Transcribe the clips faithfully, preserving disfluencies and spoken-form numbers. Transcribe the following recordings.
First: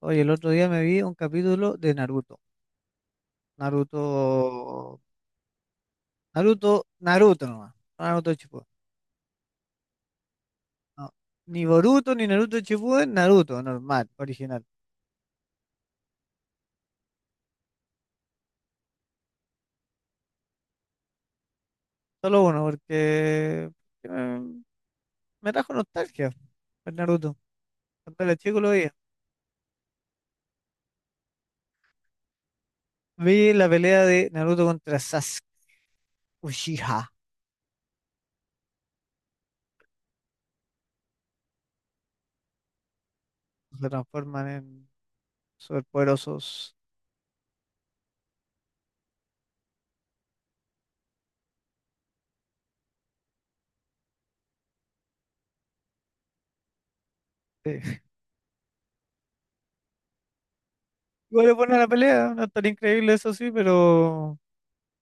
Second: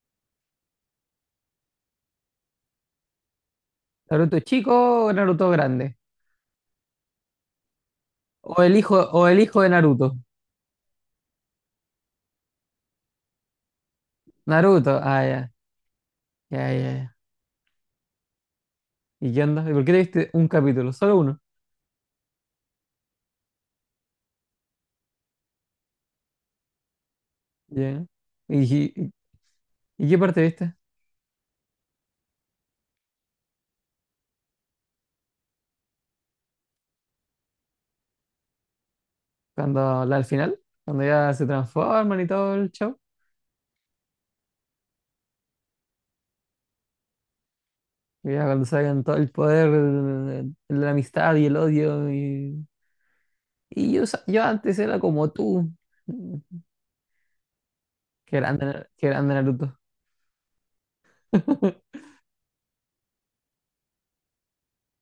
Oye, el otro día me vi un capítulo de Naruto. Naruto. ¿Naruto chico o Naruto grande? Naruto, Naruto nomás, no Naruto O Shippuden. el hijo, o el hijo de Naruto. No. Ni Boruto ni Naruto Shippuden, Naruto normal, original. Naruto, ah, ya, ya, ya. ya. ¿Y qué onda? ¿Y por qué te viste un capítulo? Solo uno. Solo uno, porque porque me, me trajo nostalgia el Naruto. Ya. Cuando era chico lo ¿Y, veía. y- y qué parte viste? Vi la pelea de Naruto contra Sasuke Uchiha. Cuando la al final, cuando ya se transforman y todo el show. Se transforman en superpoderosos. Y ya cuando sacan todo el poder, de la amistad y el odio. Y, y yo, sa- yo antes era como tú. Sí. Qué grande, Na- qué grande Naruto. Igual es buena la pelea, no es tan increíble eso sí, pero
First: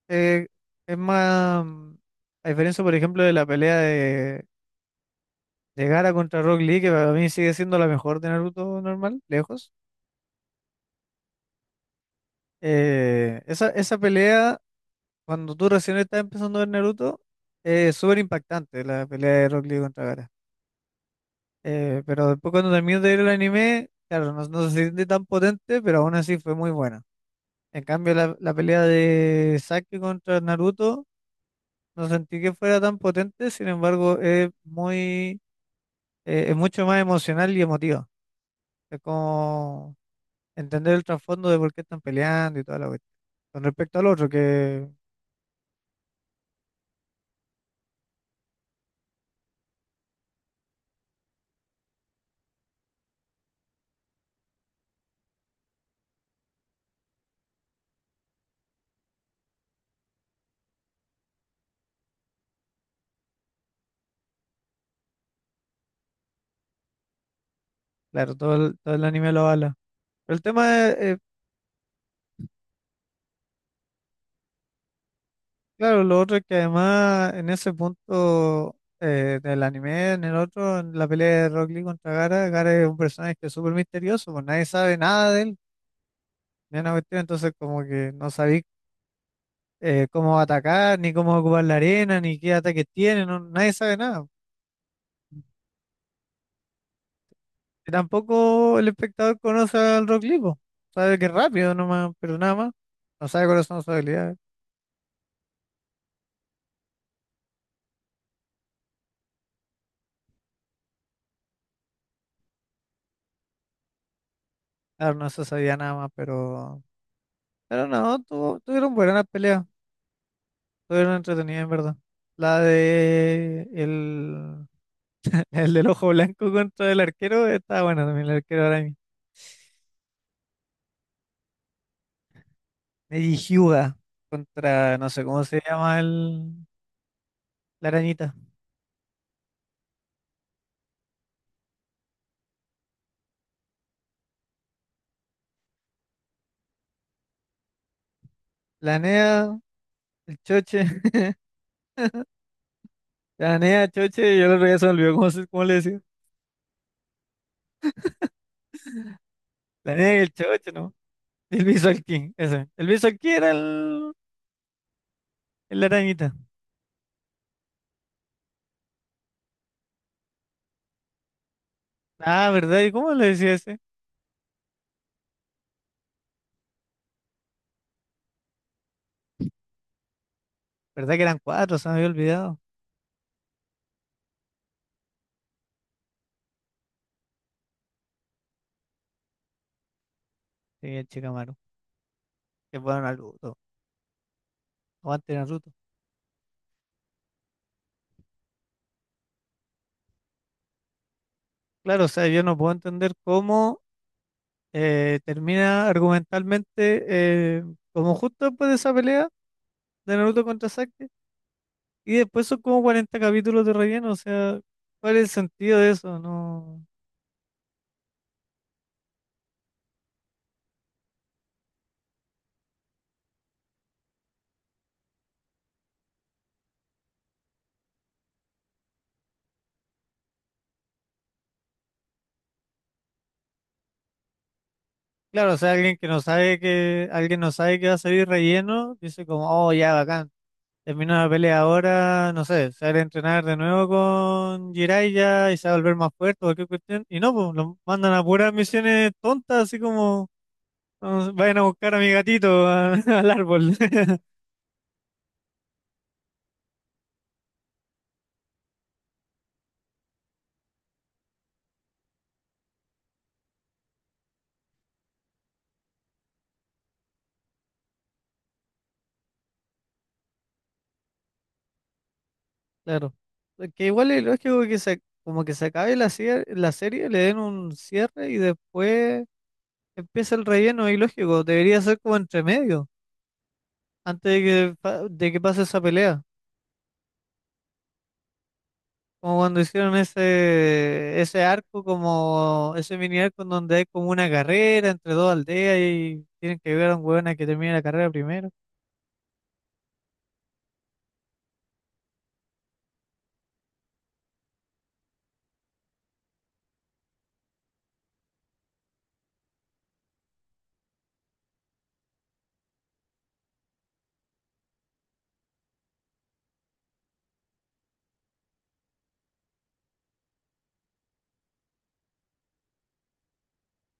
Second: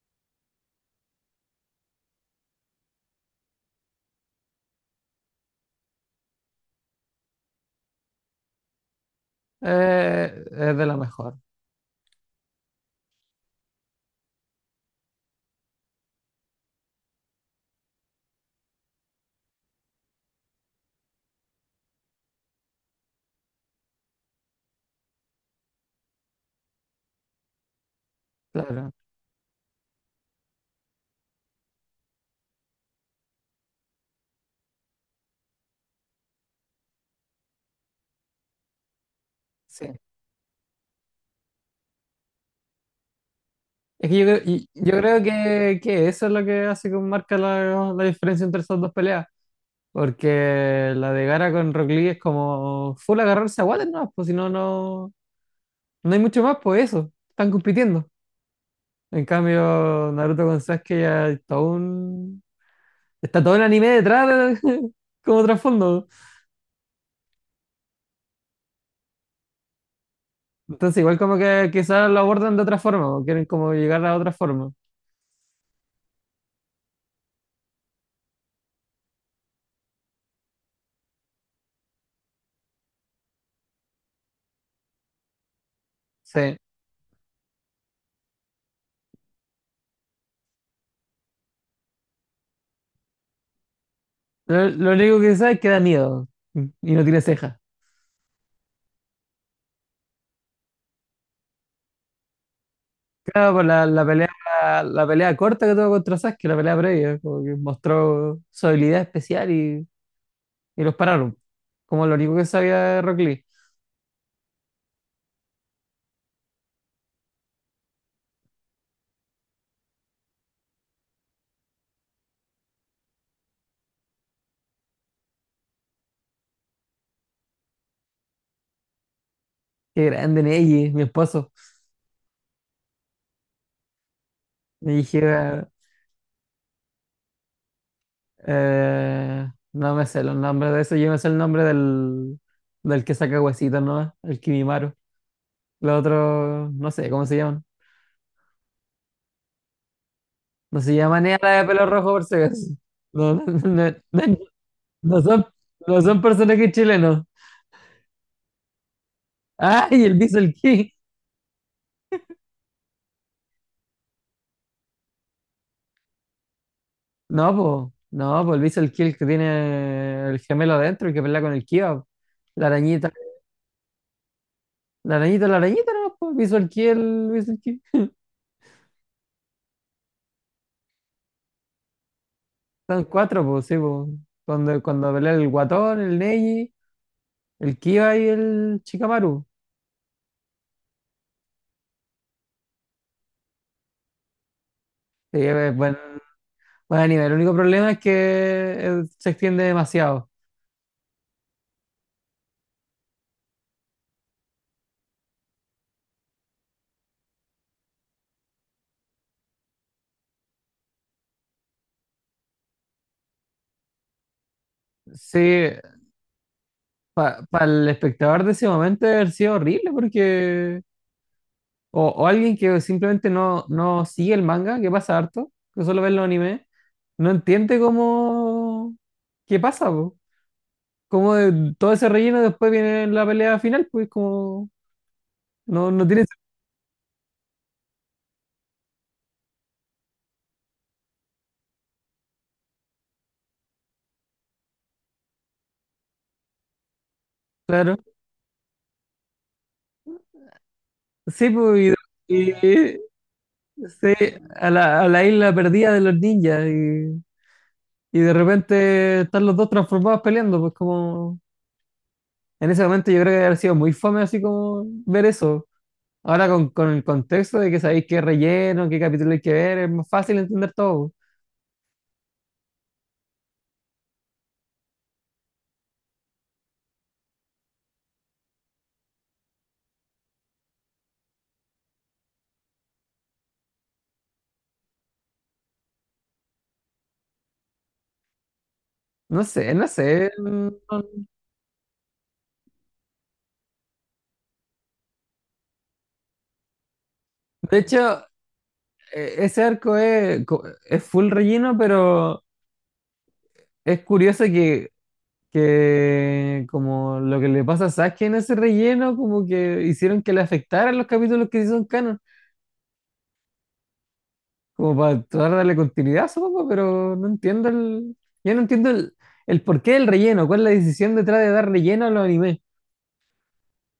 eh, es más, mm, a diferencia, por ejemplo, de la pelea de, de Gaara contra Rock Lee, que para mí sigue siendo la mejor de Naruto normal, lejos. Eh, es de lo mejor, eh, esa, esa pelea, cuando tú recién estás empezando a ver Naruto, eh, es súper impactante la pelea de Rock Lee contra Gaara. Eh, pero después cuando terminas de ver el anime, claro, no, no se siente tan potente, pero aún así fue muy buena. En cambio, la, la pelea claro. de Sasuke contra Naruto, no sentí que fuera tan potente, sin embargo, es muy eh, es mucho más emocional y emotivo. Es Sí. como entender el trasfondo de por qué están peleando y toda la cuestión. Con respecto al Es que yo otro, creo, y- que yo creo que, que eso es lo que hace que marca la, la diferencia entre esas dos peleas. Porque la de Gara con Rock Lee es como full agarrarse a guates, no, pues si no, no, no hay mucho más, pues eso, están compitiendo. En cambio, Naruto con Sasuke ya hay todo un- está todo el anime detrás de- como trasfondo. claro, todo el, todo el anime lo habla. Pero el tema es, Entonces, eh, igual como que quizás lo abordan de otra forma, o quieren como llegar a otra forma. claro, lo otro es que además en ese punto eh, del anime, en el otro, en la pelea de Rock Lee contra Gara, Gara es un personaje que es súper misterioso, pues nadie sabe nada de él, Sí. ni una cuestión, entonces como que no sabéis eh, cómo atacar, ni cómo ocupar la arena, ni qué ataques tiene, no, nadie sabe nada. Lo, lo único que sé es que da miedo y no tiene cejas. Y tampoco el espectador conoce al Rock Lee, po. Sabe que es rápido nomás, pero nada más. No sabe Claro, por cuáles son la, sus la pelea, habilidades. la pelea corta que tuvo contra Sasuke, la pelea previa, como que mostró su habilidad especial y, y los pararon. Como lo único que sabía de Rock Lee. Claro, no se sabía nada más. Pero... Pero no, tuvo- tuvieron buenas peleas. Tuvieron entretenidas, en verdad. La de... El, el del ojo blanco contra el arquero está buena también, el arquero araña. Qué grande Neji, mi esposo. Neji Hyuga Me contra, no sé cómo se dije, llama el, la arañita. eh, no me sé los nombres de eso, yo me sé el nombre del, del que saca huesitos, ¿no? El Kimimaro. Los otros, no sé, ¿cómo se llaman? La NEA, el No choche. se llaman ni a la de pelo rojo por si acaso. No, no, La NEA, no, choche, no, yo el otro día se me olvidó no cómo, son, se- cómo le decía. no son personajes chilenos. La ¡Ay, NEA y el el Diesel choche, King! ¿no? El Visual Key, ese. El Visual Key era el, el arañita. No, pues, no, pues el Visual Kill que tiene el gemelo adentro, y que pelea con el Kiva, Ah, la ¿verdad? ¿Y arañita, cómo le decía ese? la arañita, la arañita, no, pues Visual Kill, Visual Kill. ¿Verdad que eran cuatro? Se me había olvidado. Son cuatro, pues, sí, pues. Cuando, cuando pelea el Guatón, el Neji, el Kiva y el Shikamaru. Sí, el Chikamaru. Que bueno, Naruto. Aguante Sí, Naruto. es buen, buen anime. El único problema es que eh, se extiende demasiado. Claro, o sea, yo no puedo entender cómo eh, termina argumentalmente, eh, como justo después de esa pelea de Naruto contra Sasuke. Y después son como cuarenta capítulos de relleno. O sea, ¿cuál es el Sí, sentido de eso? No. para el espectador de ese momento debe haber sido horrible, porque. O, o alguien que simplemente no, no sigue el manga, que pasa harto, que solo ve los animes no entiende cómo, qué pasa, po. Cómo de- todo ese relleno después viene en la pelea final, pues como, Claro, o sea, no, alguien no que no tiene sentido, sabe que, alguien no sabe que va a salir relleno, dice como, oh, ya, bacán. Termina la pelea ahora, no sé, sale a entrenar de nuevo con Jiraiya y se va a volver más fuerte o cualquier cuestión. Y no, pues lo claro. mandan a puras misiones tontas, así como: "Ah, Sí, vayan a pues, buscar a mi y, gatito a- y- al árbol". sí, a la, a la isla perdida de los ninjas, y, y de repente están los dos transformados peleando, pues como, en ese momento yo creo que habría sido muy fome así como ver eso. Ahora con, con el contexto de que sabéis qué relleno, qué capítulo hay que ver, es más fácil entender todo. Claro. Que igual es lógico que se, como que se acabe la, cier- la serie, le den un cierre y después empieza el relleno, y lógico. Debería ser como entre medio, antes de que, pa- de que pase esa pelea. Como No cuando sé, no hicieron sé. Mm, ese, no- ese arco, como ese mini arco en donde hay como una carrera entre dos aldeas y tienen que ayudar a un hueón a que termine De la carrera hecho, primero. e- ese arco es, co- es full relleno, pero es curioso que, que como lo que le pasa a Sasuke en ese relleno, como que hicieron que le afectaran los capítulos que sí son canon, como para tratar de darle continuidad, supongo, pero no entiendo el, ya no entiendo el, el porqué del relleno, cuál es la decisión detrás de dar relleno a los animes.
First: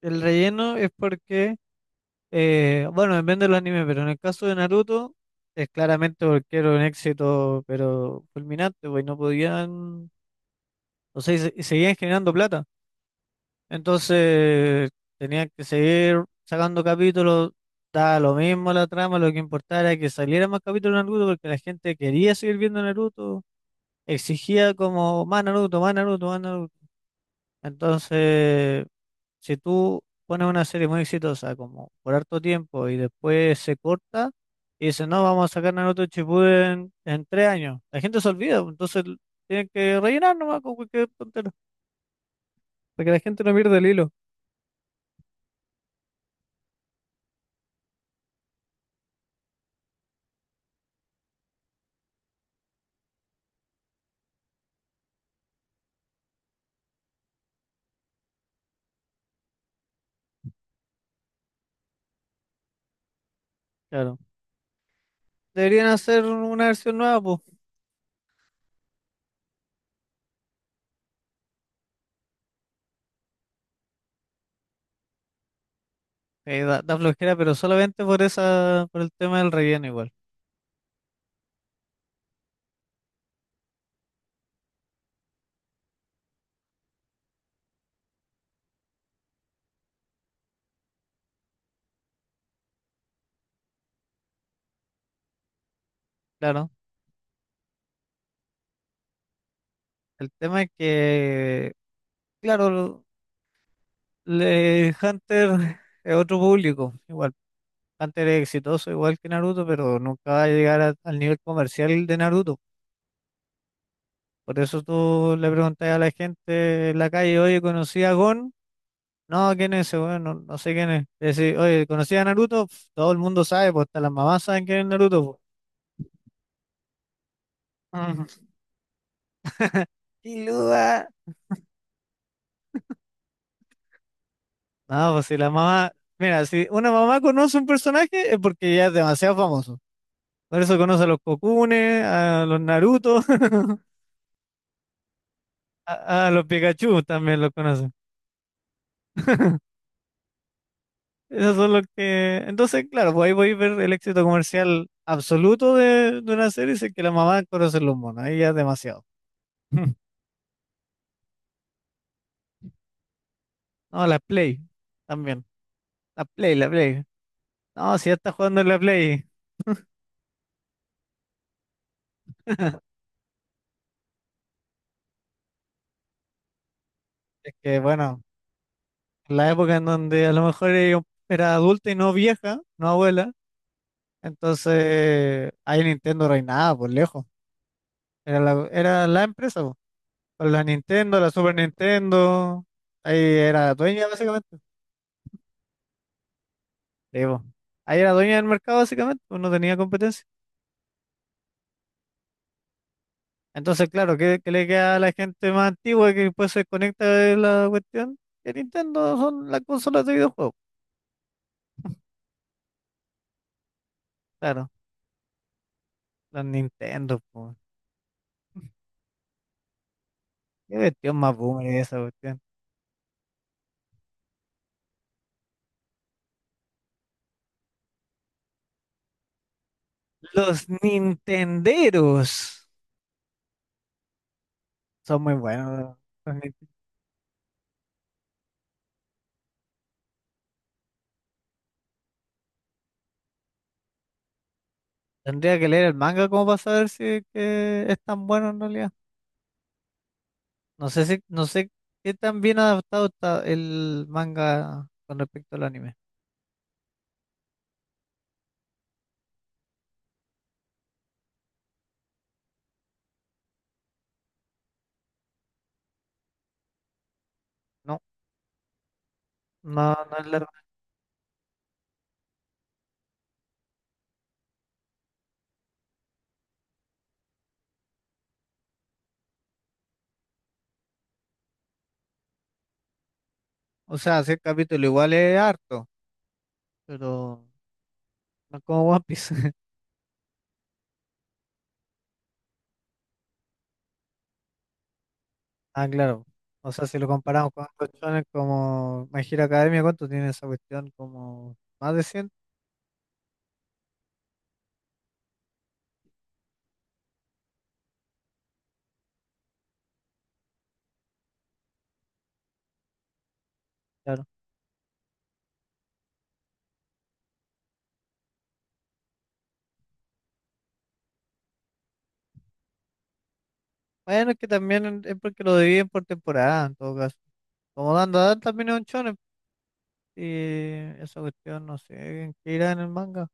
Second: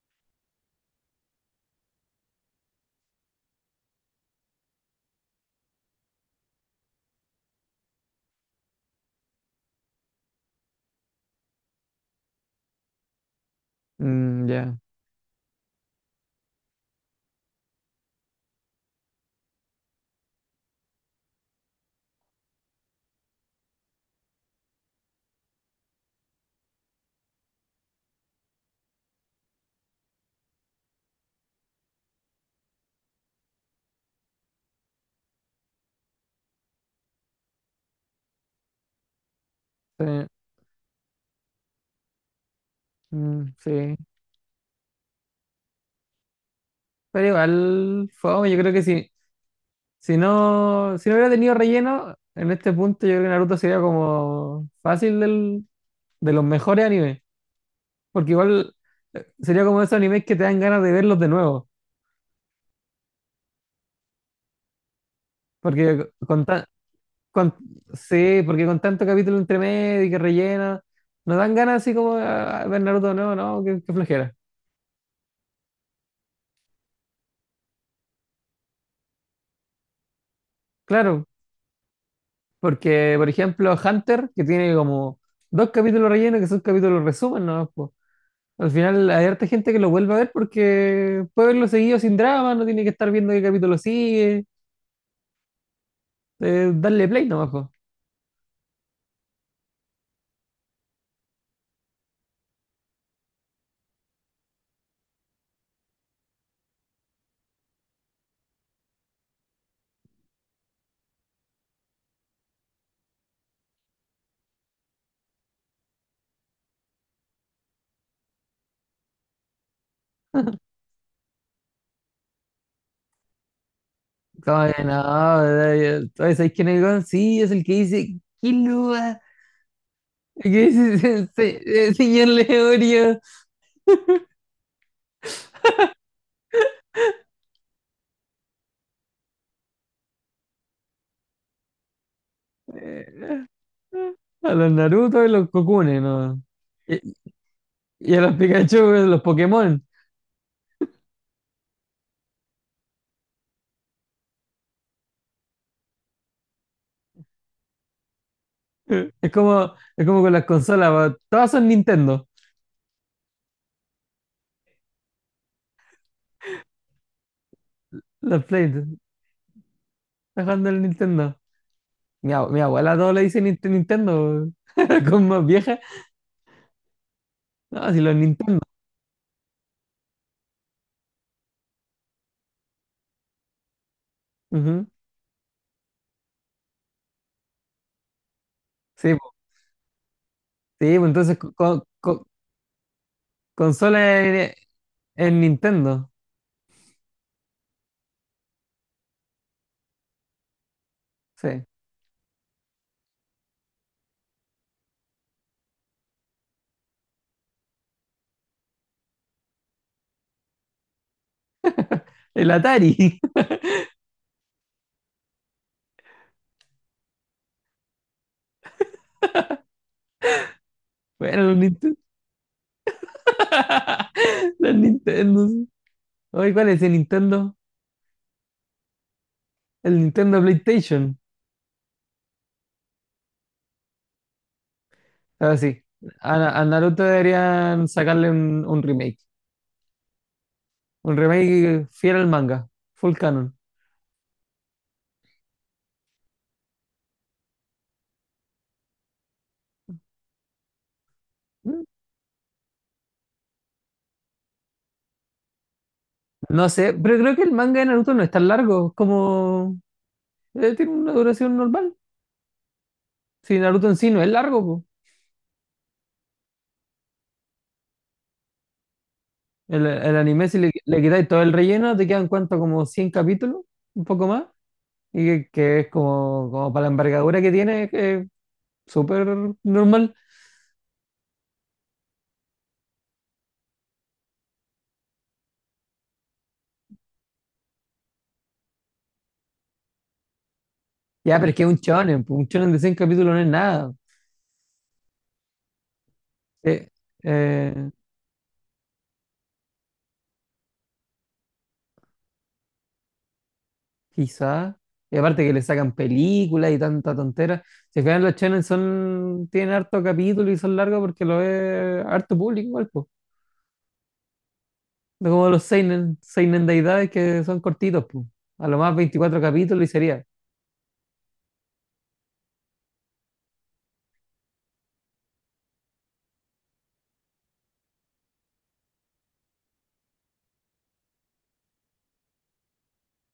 El relleno es porque, eh, bueno, depende de los animes, pero en el caso de Naruto es claramente porque era un éxito, pero fulminante, pues y no podían, o sea, y se- y seguían generando plata. Mm, ya, Entonces tenían que seguir sacando capítulos, daba lo mismo la trama, lo que importaba era que saliera más capítulos de Naruto porque la gente quería seguir viendo Naruto, exigía como más Naruto, más Naruto, más Naruto. Entonces, si tú pones una serie muy exitosa como por harto tiempo y después se corta y dice no, vamos a sacar Naruto Shippuden en tres años, la gente se olvida, pues, entonces tienen que sí, rellenar nomás con cualquier tontera, para que la gente no mm, pierda el sí. hilo. Pero igual, fue, yo creo que sí. Si no, si no hubiera tenido relleno, en este punto yo creo que Naruto sería como fácil del- de los mejores animes. Porque igual eh, sería como esos animes que te dan ganas de verlos de nuevo. Claro. Deberían Porque hacer con, tan- una versión nueva, pues. con, sí, porque con tanto capítulo entre medio y que rellena, nos dan ganas así como a, ver Naruto de nuevo, ¿no? Qué, qué flojera. Eh, da, da flojera, pero solamente por esa, por el tema del relleno igual. Claro, porque por ejemplo Hunter, que tiene como dos capítulos rellenos que son capítulos resumen, ¿no? Al final hay harta gente que lo vuelve a ver porque puede verlo seguido sin drama, no tiene que estar viendo qué capítulo sigue, Claro. eh, darle play nomás, po. El tema es que, claro, lo- le, Hunter es otro público. Igual, Hunter es exitoso igual que Naruto, pero nunca va a llegar a- al nivel comercial de Naruto. Por eso tú le preguntas a la gente en la calle, oye, ¿conocí a Gon? No, ¿quién es ese? Bueno, no, no sé quién es. Le decís, oye, ¿conocí a Naruto? Pf, todo el mundo sabe, pues hasta las mamás saben Como quién que es Naruto, no, eh, eh, ¿sabes quién es el weón? Sí, es el que pues. dice, Ujú. ¿qué luba? ¿Qué dice Killua. se- se- eh, señor Leorio? No, pues si la mamá, mira, si una mamá conoce un personaje es porque ya es demasiado famoso. Por eso conoce a los Kokune, a los Naruto, Eh, a los Naruto y los Kokunes, a, a ¿no? los Pikachu Y, también los conoce. y a los Pikachu, eh, los Pokémon. Esos son los que. Entonces, claro, pues ahí voy a ver el éxito comercial absoluto de, de, una serie, si es que la mamá conoce los monos, ahí ya es demasiado. Es como, es como con las consolas, po. Todas son Nintendo. No, la Play también, la Play, la Play. No, si ya está Los jugando Play, en la está Play. jugando el Nintendo. Mi, ab- mi abuela todo le dice Ninte- Nintendo, po. Con más vieja. Es que No, si los bueno, Nintendo. la época en donde a lo mejor ella era adulta y no vieja, no abuela. Ujú. Entonces, ahí Nintendo reinaba por lejos. Era la, era Sí, la po. empresa, po. Con la Sí, po, Nintendo, la entonces co- Super co- co- Nintendo, ahí era dueña consola en, básicamente. en Nintendo. Sí, po. Ahí era dueña del mercado básicamente, pues no tenía competencia. Sí. Entonces, claro, ¿qué, qué le queda a la gente más antigua que después se conecta de la cuestión? Que Nintendo son las consolas de videojuegos. El Atari. Claro, las Nintendo, po. Qué cuestión más Bueno, los boomer es Nintendo. esa cuestión. Los Nintendo. Sí. Oye, ¿cuál es el Nintendo? El Nintendo Los PlayStation. Nintenderos son muy Ah, sí. buenos. A, a Naruto deberían sacarle un, un remake. Un remake fiel al manga. Full canon. Tendría que leer el manga como para saber si es que es tan bueno en realidad. No sé si, no sé Mm. qué tan bien adaptado está el manga con respecto al anime. No sé, pero creo que el manga de Naruto no es tan largo. Es como eh, tiene una duración normal. Si Naruto en sí no es largo, No, El, no, el no es largo. anime, si le, le quitáis todo el relleno, te quedan cuánto, como cien capítulos, un poco más, y que, que es como, como para la envergadura que tiene, que es súper normal. O sea, si el capítulo igual es harto, pero no es como One Piece. Ya, pero es que es un shonen, pues, un shonen de cien capítulos no es nada. Ah, claro. O sea, Eh, si lo comparamos con eh, otros como My Hero Academia, ¿cuánto tiene esa cuestión? Como más de cien, quizás, y aparte que le sacan películas y tanta tontera. Si fijan, los shonen son, tienen harto capítulo y son largos porque lo ve harto público igual, pues. claro. No como los seinen, seinen de edades que son cortitos, pues. A lo más veinticuatro capítulos y sería. Bueno, es que también es porque lo dividen por temporada, en todo caso. Como dando también es un shonen, y esa cuestión no sé en qué irá en el manga.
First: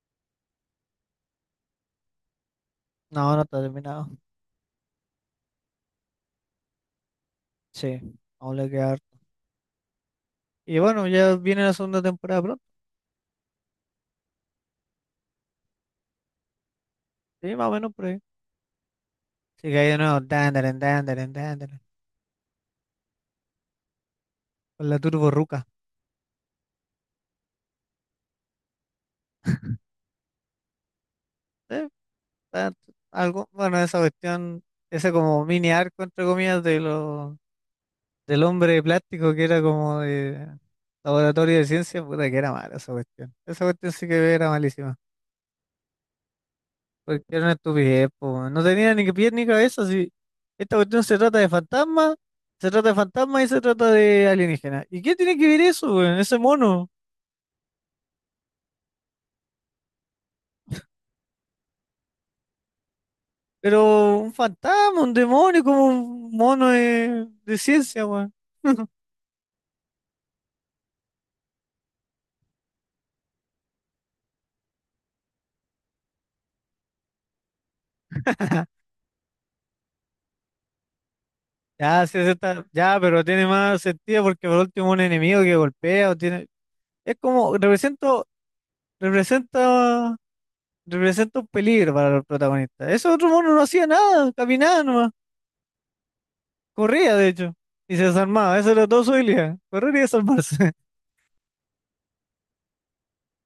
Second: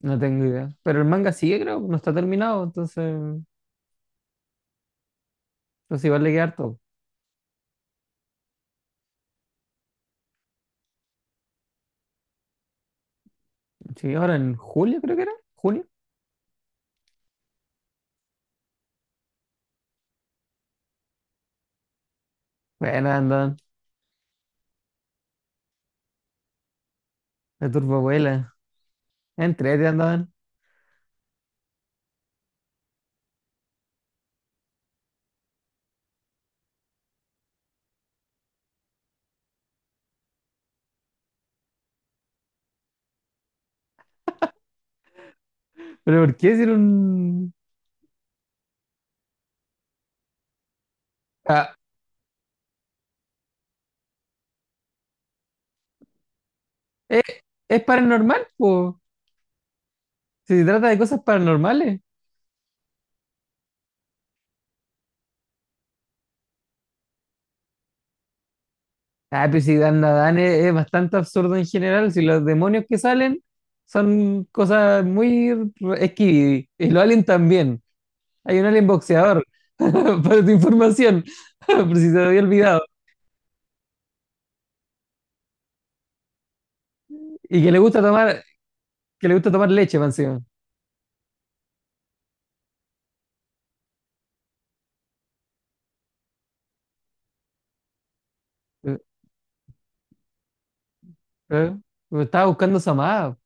No tengo idea. Pero el manga sigue, creo, no está terminado, No, no entonces, está terminado. pues igual le queda harto. Sí, aún le queda harto. Y bueno, ya viene la segunda temporada pronto. Sí, ahora en julio creo que era, junio. Sí, más o menos por ahí. Así que ahí de nuevo, dandaren, dandaren, dandaren. Bueno, andaban, Con la Turbo Ruca. la turboabuela, entrete andaban. Sí, está- algo, bueno, esa cuestión, ese como mini arco, entre comillas, de lo, del hombre de plástico que era como de laboratorio de ciencia, puta que era mala esa cuestión. Esa cuestión sí que era malísima. Pero ¿por qué Porque era una hicieron...? estupidez, po, weón. No tenía ni pies ni cabeza. Si esta cuestión se trata de Ah, fantasmas, se trata de fantasmas y se trata de alienígenas. ¿Y qué tiene que ver eso, weón? Ese mono. ¿es, es paranormal, po? Si se trata de cosas paranormales. Pero un fantasma, un demonio, como un mono de, de, ciencia, weón. Ah, pero si Dan Dan es, es bastante absurdo en general, si los demonios que salen son cosas muy re- esquivy, y los aliens también. Hay un alien boxeador, para tu información, por Ya, si se sí, te sí había está- olvidado. ya, pero tiene más sentido porque por último un enemigo que golpea o tiene. Es como Y que le gusta represento, tomar que le gusta tomar leche, representa, más encima. representa un peligro para los protagonistas. Ese otro mono no hacía nada, caminaba nomás. Corría, de hecho, y se desarmaba. Esa era Eh, toda su habilidad. Correr y desarmarse. eh, me estaba buscando Samá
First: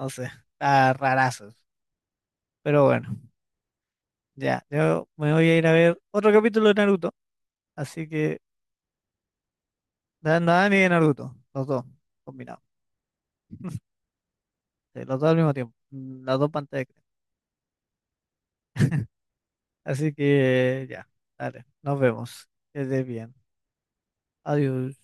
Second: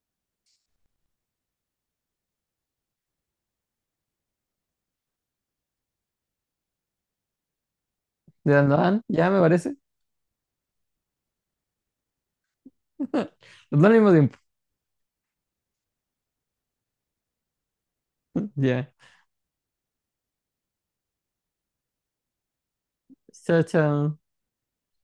No sé, está rarazo. Pero bueno, ya. Yo me voy a ir a ver otro capítulo de Naruto. Así que, de Dan Dan, ya me parece. da- Nadan y Naruto. Los dos, combinados. Los dos al mismo tiempo. Sí, los dos al mismo tiempo. mm, Las dos pantallas. Ya. Así que, ya. Dale, nos vemos. Que estés bien. Chao, chao. Adiós.